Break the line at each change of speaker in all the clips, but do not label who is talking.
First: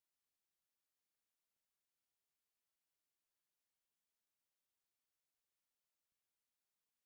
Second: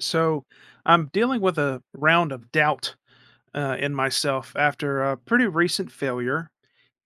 So I'm dealing with a round of doubt in myself after a pretty recent failure.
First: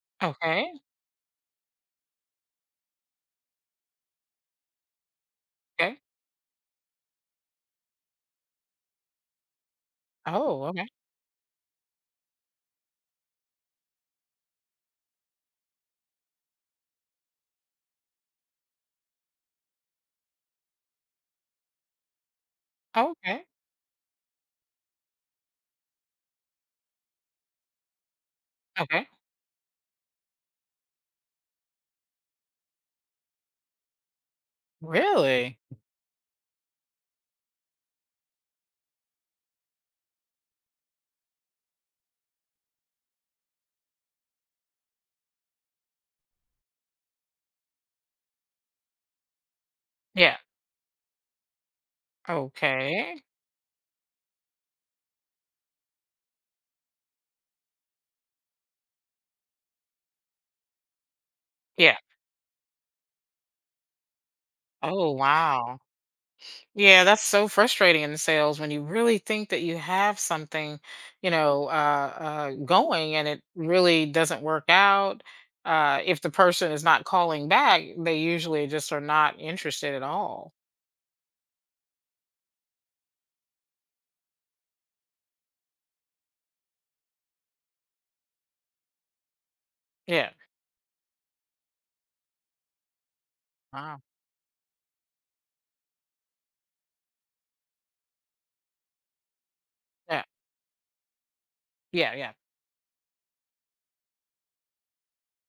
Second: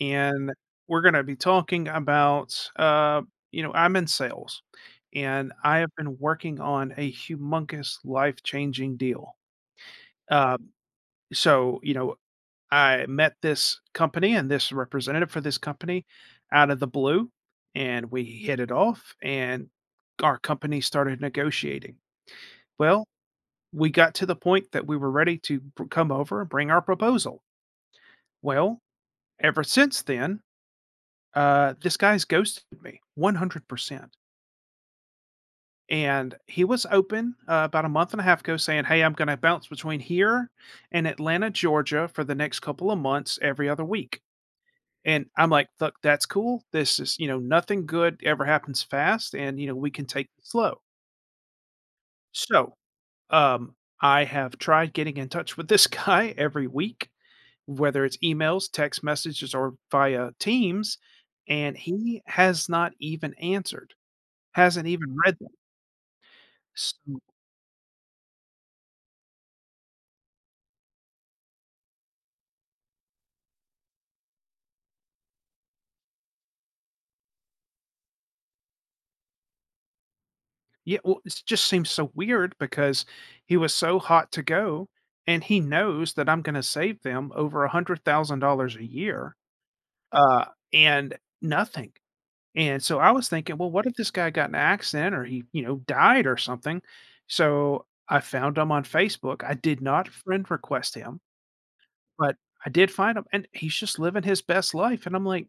And
Okay,
we're going to be talking about, I'm in sales and I have
okay.
been working on a humongous life changing deal. Uh,
Oh, okay.
so, you know, I met this company and this representative for this company out of the blue, and we hit it off, and our company started negotiating. Well,
Okay,
we got to the point that we were ready to come over and bring our proposal. Well,
okay.
ever since then, this guy's ghosted me 100%.
Really?
And he was open about a month and a half ago saying, "Hey, I'm going to bounce between here and Atlanta, Georgia for the next couple of months every other week." And I'm like, "Look, that's cool. This is, you know, nothing good ever happens fast. And, you know, we can take
Yeah.
it slow." So
Okay.
um, I have tried getting in touch with this guy every week, whether it's emails, text messages, or via Teams, and
Yeah.
he has not even answered, hasn't
Oh,
even read them.
wow. Yeah,
So,
that's so frustrating in sales when you really think that you have something, going and it really doesn't work out. If the person is not calling back, they usually just are not interested at all.
yeah, well, it just seems so weird because he was so hot to go, and he knows that I'm gonna save them over $100,000 a year,
Yeah.
uh, and nothing. And so I was thinking, well, what if
Wow.
this guy got in an accident or he, you know, died or something? So I found him on Facebook. I did not
Yeah.
friend request him.
Yeah. Yeah.
But I did find him, and he's just living his best life, and I'm like,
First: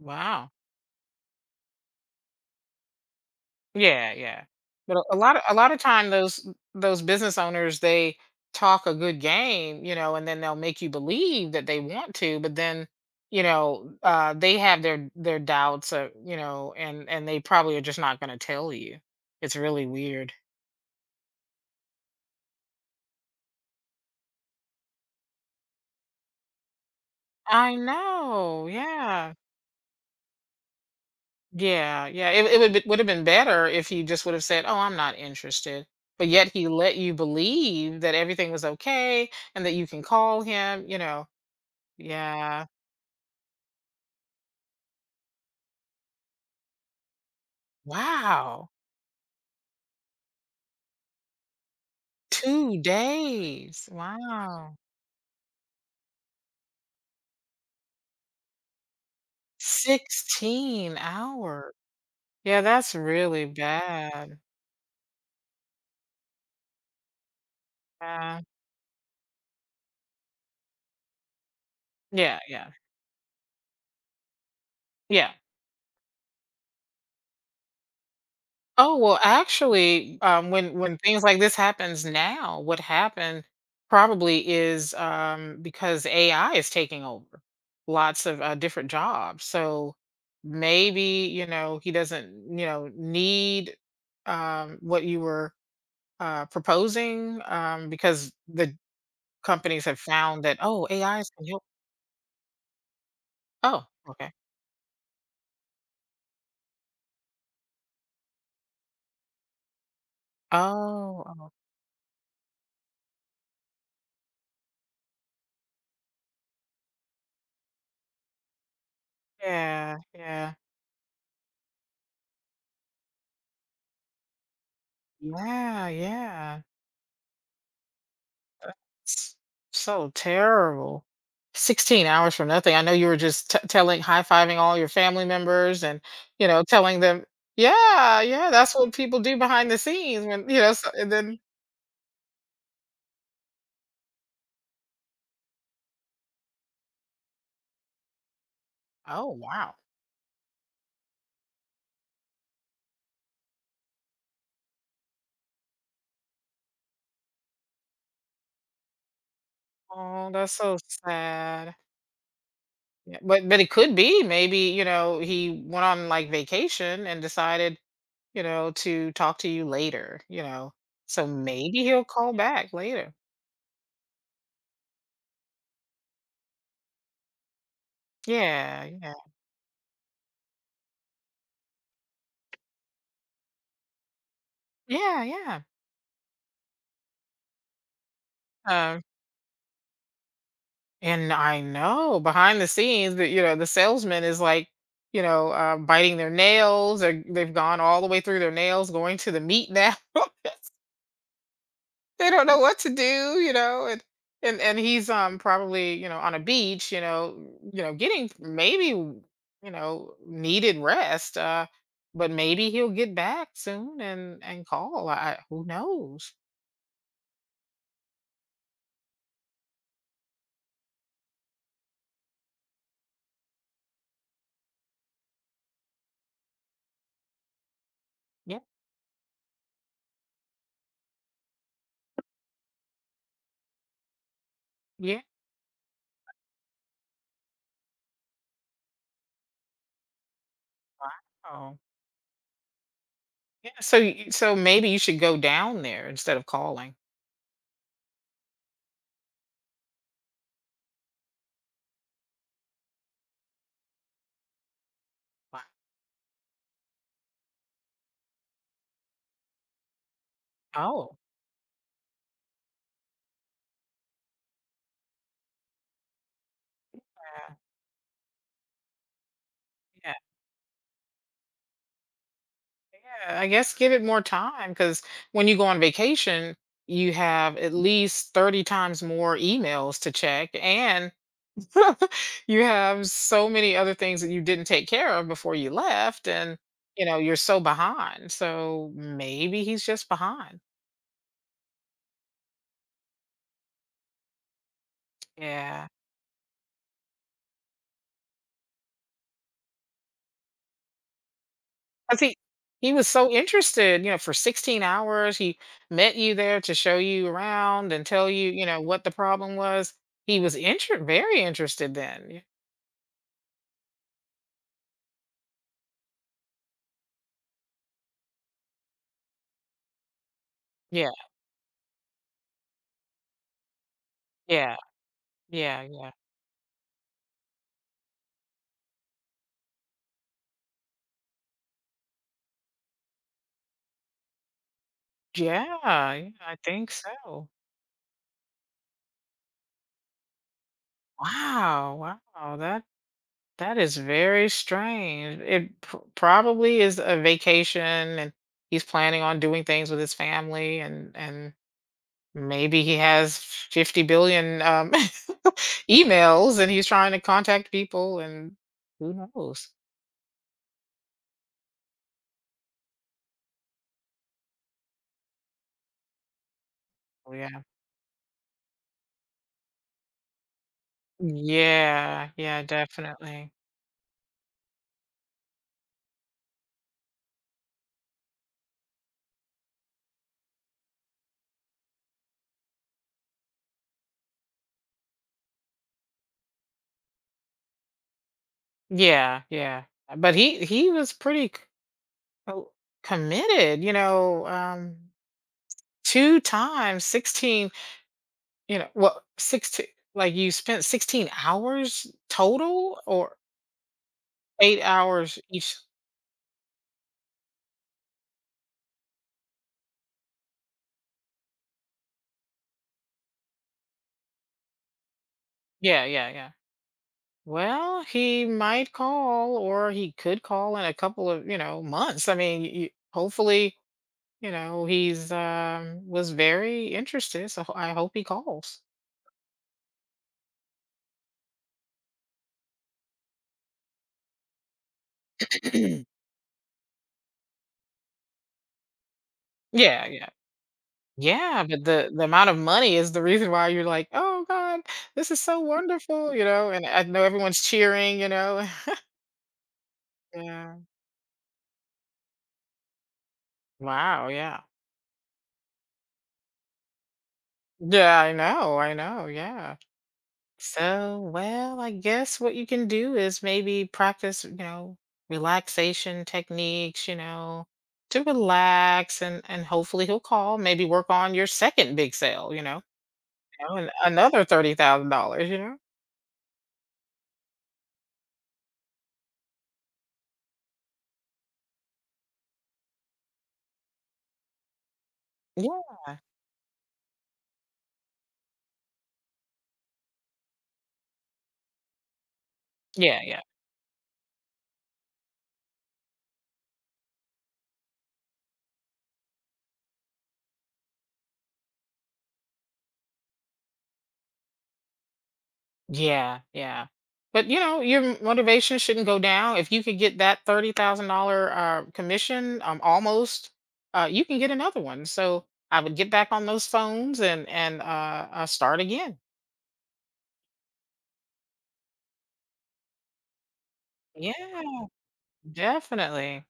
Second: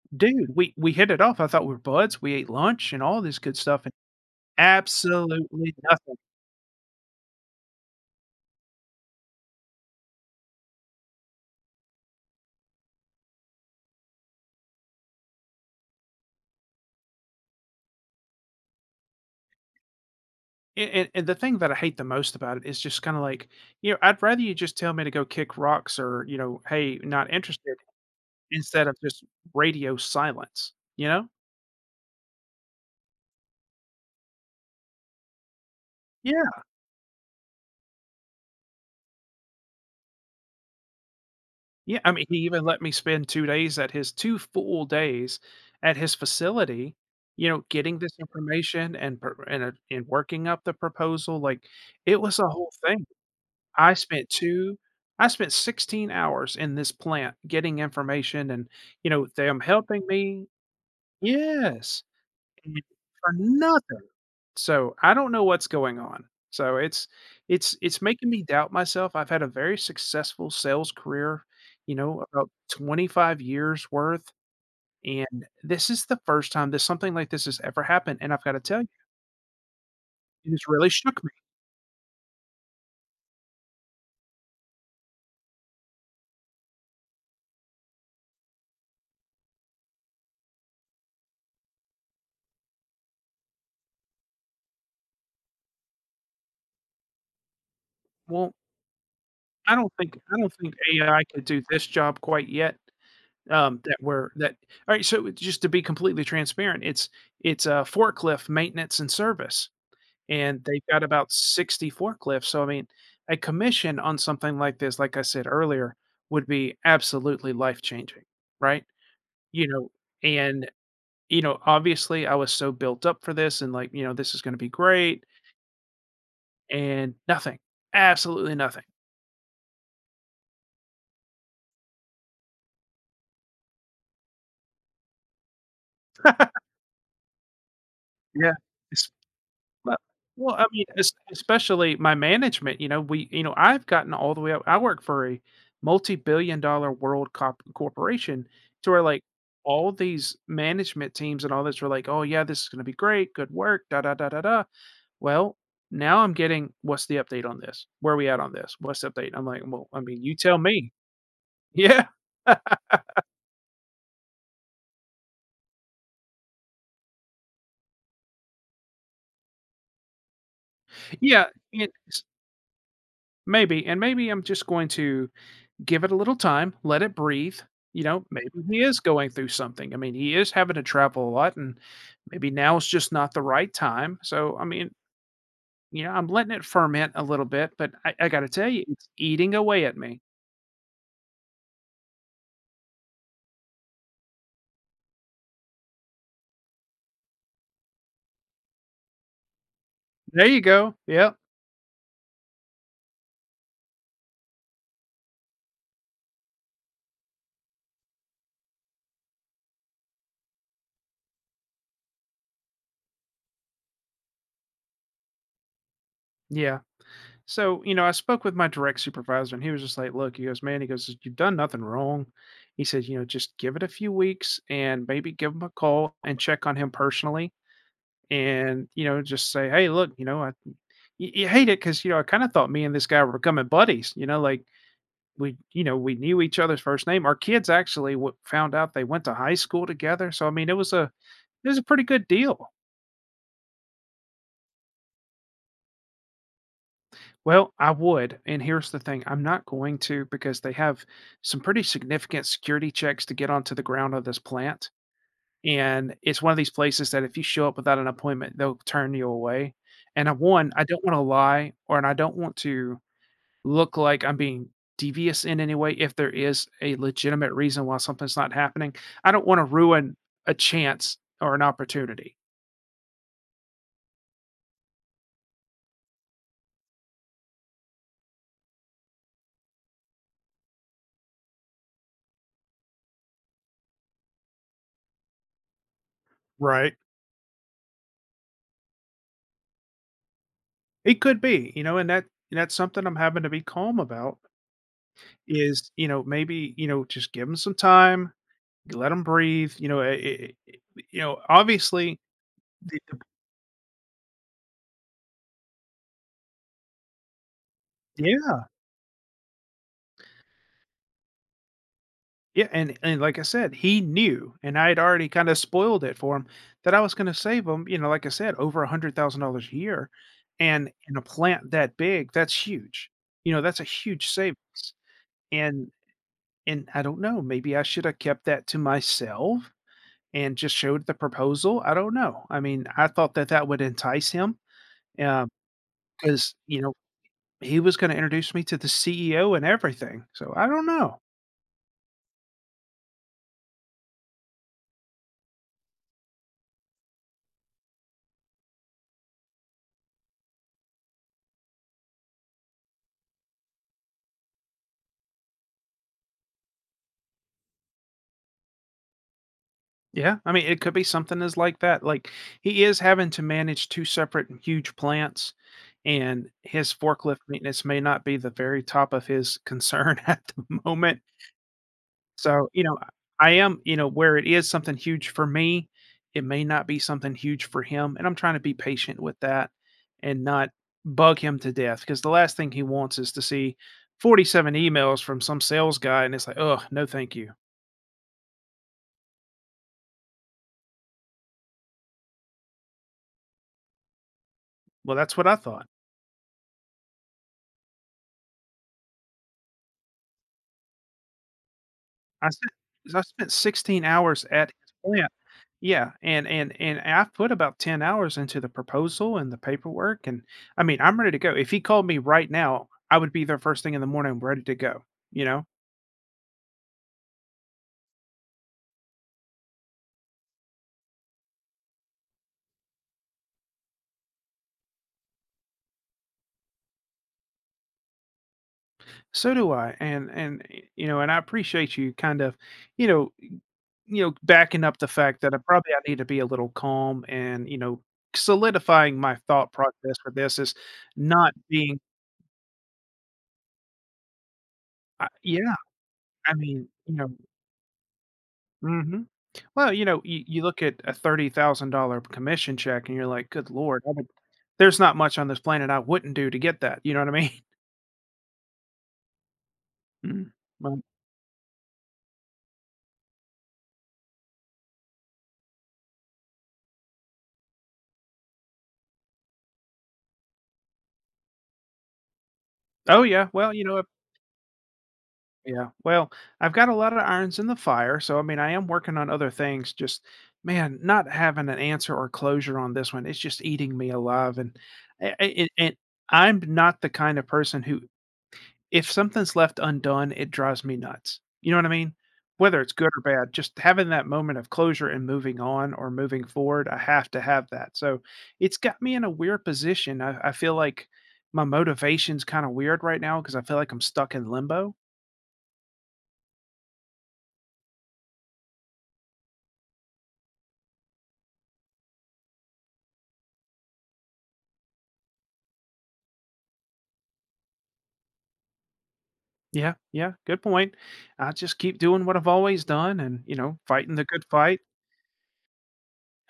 Wow.
"Dude, we hit it off. I thought we were buds. We ate lunch and all this good stuff, and
Yeah, yeah. But a lot of
absolutely
time
nothing."
those business owners, they talk a good game, and then they'll make you believe that they want to, but then, they have their doubts, and they probably are just not going to tell you. It's really weird.
And the thing that I hate the most about it is just kinda like, you know, I'd rather you just tell me to go kick rocks or, you know, "Hey, not
I
interested,"
know.
instead of just
Yeah.
radio silence, you know?
Yeah, yeah. It would have been better if he just would have said, "Oh, I'm not interested." But yet he let you believe that everything was okay and that you can call him.
Yeah, I mean, he even
Yeah.
let me spend two days at his two full days at his facility, you know, getting this
Wow,
information and and working up the proposal, like, it was a whole
2
thing.
days,
I spent
wow,
2 I spent sixteen hours in this plant getting information and, you know, them helping me.
16 hours.
Yes.
Yeah,
Mhm.
that's
For
really
nothing.
bad.
So, I don't know what's going on. So, it's making
Yeah,
me doubt myself. I've had a very successful sales career, you know,
yeah,
about
yeah,
twenty-five years worth,
yeah.
and this is the first time that something like this has ever happened, and I've gotta tell you,
Oh, well, actually,
it has
when
really
when things
shook me.
like this happens now, what happened probably is, because AI is taking over lots of, different jobs, so maybe, he doesn't, need, what you were proposing because
Well,
the
I
companies
don't
have
think I
found
don't
that
think
oh
AI
AIs
could
can
do
help.
this job quite yet,
Oh,
that we're
okay.
that Alright, so just to be completely transparent, it's forklift maintenance and service. And they've got
Oh,
about
oh,
sixty forklifts. So, I mean, a commission on something like this, like I said earlier, would be absolutely life changing, right? You know,
yeah, yeah,
and, you know, obviously I was so built up for this and like, you know, this is going to be great
yeah, yeah.
and nothing, absolutely nothing.
That's so terrible. 16 hours for nothing. I know you were just telling, high fiving all your family members and, telling them, yeah, yeah,
Yeah.
that's what people do behind the
Well
scenes when,
well, I mean,
so, and
es
then,
especially my management, you know, I've gotten all the way up. I work for a multi-billion dollar world cop corporation to where, like,
oh, wow.
all these management teams and all this were like, "Oh, yeah, this is gonna be great, good work, da, da, da, da, da." Well, now I'm getting, "What's the update on this? Where are we at on this? What's the update?" I'm like, "Well, I mean,
Oh,
you
that's
tell
so
me."
sad.
Yeah.
Yeah, but it could be. Maybe he went on like vacation and decided, to talk to you later, so
Yeah,
maybe
and
he'll
s
call back later.
Maybe, and maybe I'm just going to give it a little time, let it breathe. You know, maybe he
Yeah,
is
yeah,
going through something. I mean, he is having to travel a lot, and maybe now is just not the right time. So, I mean,
yeah, yeah.
you know, I'm letting it ferment a little bit, but I got to tell you,
um
it's eating away at me.
and I know behind the scenes that, the salesman is like, biting their nails or they've gone all the way through their nails going to the meat now.
There you go. Yep.
They don't know what to do, and and he's probably, on a beach, getting maybe, needed rest, but maybe he'll get back soon and call. I who knows?
Yeah. So, you know, I spoke with my direct supervisor, and he was just like, "Look," he goes, "man," he goes, "you've done nothing wrong." He said, "You know, just give it a few weeks and maybe give him a call and check on him personally
Yeah,
and, you know, just say, 'Hey, look, you know I you, you hate it because, you know, I kind of thought me and this guy were becoming buddies, you know, like
yeah,
we, you know, we knew each other's first name. Our kids actually found out they went to high school together, so I mean it
wow,
was a pretty good deal.'"
yeah. So so maybe you should go down there instead of calling.
Well, I would, and here's the thing, I'm not going to, because they have some pretty significant security checks to get onto the ground of this plant,
Wow.
and it's one of these places that if you show up without an appointment, they'll turn you away. And I don't want
Oh,
to lie, or and I don't want to look like I'm being devious in any way if there is a legitimate
yeah.
reason why something's not happening. I don't want to ruin a chance or an opportunity.
Yeah, I guess give it more time because when you go on vacation, you have at least 30 times more emails to check, and you have so many other things that you didn't take care of before you left, and,
Right.
you're so behind. So maybe he's just behind.
It could be, you know, and that's something I'm having to be calm about
Yeah.
is, you know, maybe, you know, just give them some time, let them breathe, you know, eh, eh, eh, eh, you know, obviously
Because he
the,
was so interested, for 16 hours. He met you there to show you around and tell you,
the
what the problem was. He was very interested then.
Yeah, and like I said, he knew, and I had already kind of spoiled it for him that I was going to save him, you know, like I said, over a $100,000 a year. And
Yeah.
in a plant that big, that's huge. You know, that's a huge savings.
Yeah. Yeah,
And
yeah.
and I don't know, maybe I should have kept that to myself and just showed the proposal. I don't know. I mean, I thought that that would entice him
Yeah, yeah,
because,
I
you
think
know,
so.
he was going to introduce me to the CEO and everything. So I don't know.
Wow, wow, that is very strange. It pr probably is a vacation, and he's planning on doing things with his family, and maybe he has 50 billion emails, and he's trying to contact people, and who knows.
Yeah, I mean, it could be something as like that. Like, he is having to manage two separate huge plants, and his
Oh,
forklift
yeah.
maintenance may not be the very top of his concern at the moment.
Yeah, yeah,
So, you know, I
definitely.
am, you know, where it is something huge for me, it may not be something huge for him, and I'm trying to be patient with that and not bug him to death, because the last thing he wants is to see forty-seven emails from some sales guy, and it's like, "Oh no, thank you."
Yeah, yeah. But he was pretty. Oh, committed,
Well, that's what I thought.
two times 16. Well, 16, like you spent 16 hours
I spent
total
I
or
spent sixteen hours at
eight
his plant.
hours each.
Yeah, and I put about ten hours into the proposal and the paperwork, and, I mean, I'm ready to go. If he called me right now, I would be there first thing in the morning ready to go, you know?
Yeah, yeah, yeah. Well, he might call, or he could call in a couple of, months. I mean, hopefully, he's was very interested, so I hope he calls.
So do I, and, y you know, and I appreciate you kind of, you know backing up the fact that I probably
Yeah,
I need to be a little calm and, you know, solidifying my thought process
yeah.
for this, is not
Yeah, but
being
the amount of money is the reason why you're like, "Oh god,
I
this is so
yeah,
wonderful,"
I
and
mean,
I know everyone's cheering.
Mhm. Well, you know, you
Yeah.
look at a $30,000 commission check and you're like, "Good lord, I would
Wow, yeah.
there's not much on this planet I wouldn't do to get that," you know what I mean?
Yeah, I know, yeah.
Mm, well
So, well, I guess what you can do is maybe practice, relaxation techniques, to relax and hopefully he'll call, maybe work on your second big sale,
oh, yeah,
and another $30,000?
well, I've got a lot of irons in the fire, so, I mean, I am working on other things, just, man, not having an answer or closure on this one, it's just eating me alive, and I
Yeah.
and I'm not the kind of person who if something's left undone, it drives me nuts. You know what I mean? Whether it's good
Yeah,
or
yeah.
bad, just having that moment of closure and moving on or moving forward, I have to have that. So it's got me in a weird position. I feel like my motivation's kind of weird right now because I feel like I'm stuck in limbo.
Yeah, yeah. But your motivation shouldn't go down. If you could get that $30,000 commission, almost, you can get another one. So I would get back on those phones and and start again.
Yeah, yeah, good point. I just keep doing what I've always done and, you know, fighting the
Yeah,
good fight.
definitely.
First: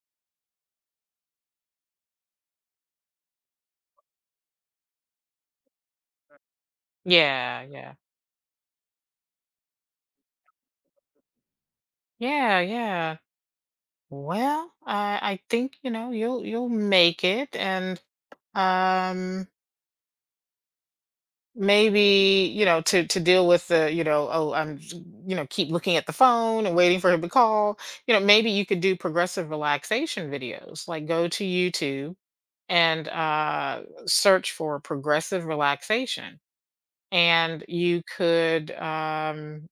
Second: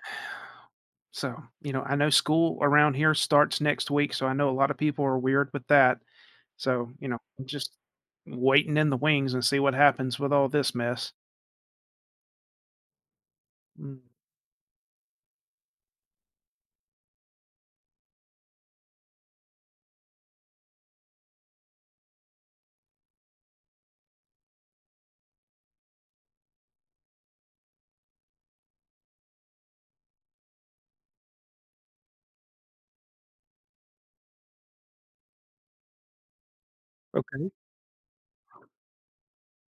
So, you know, I know school around here starts next week. So I know a lot of people are weird with that. So, you know, I'm
Yeah,
just
yeah,
waiting in the wings and see what happens with all this mess.
yeah, yeah.
Mm,
Well, I think, you'll make it, and um maybe, to deal with the, oh I'm, keep looking at the phone and waiting for him to call, maybe you could do progressive relaxation videos, like go to YouTube and search for progressive relaxation,
okay,
and you could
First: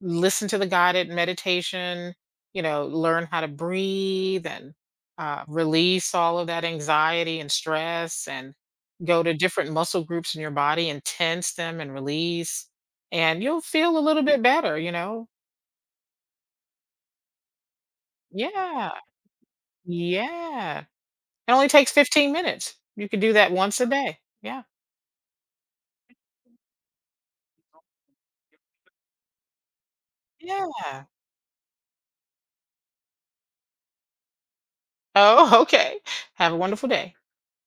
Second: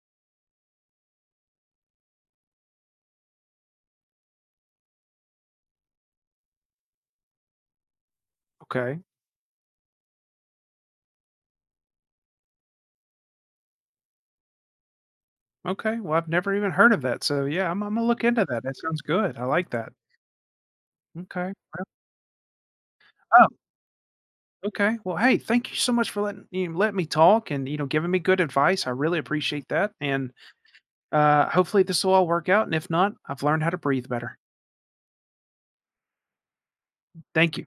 listen to the guided meditation, learn how to breathe and release all of that anxiety and stress, and
okay,
go to different muscle groups in your body and tense them and release, and you'll feel a little bit better.
okay. Well, I've never even heard of that. So, yeah, I'm gonna look into that. That
Yeah,
sounds good. I like that.
yeah, it
Okay.
only takes 15 minutes. You could do
Oh,
that once a day. Yeah,
okay. Well, hey, thank you so much for letting, you know, let me talk and, you know, giving me good advice. I really appreciate that. And
yeah.
hopefully this will all work out. And if not, I've learned how to breathe better.
Oh, okay. Have a wonderful day.
Thank you.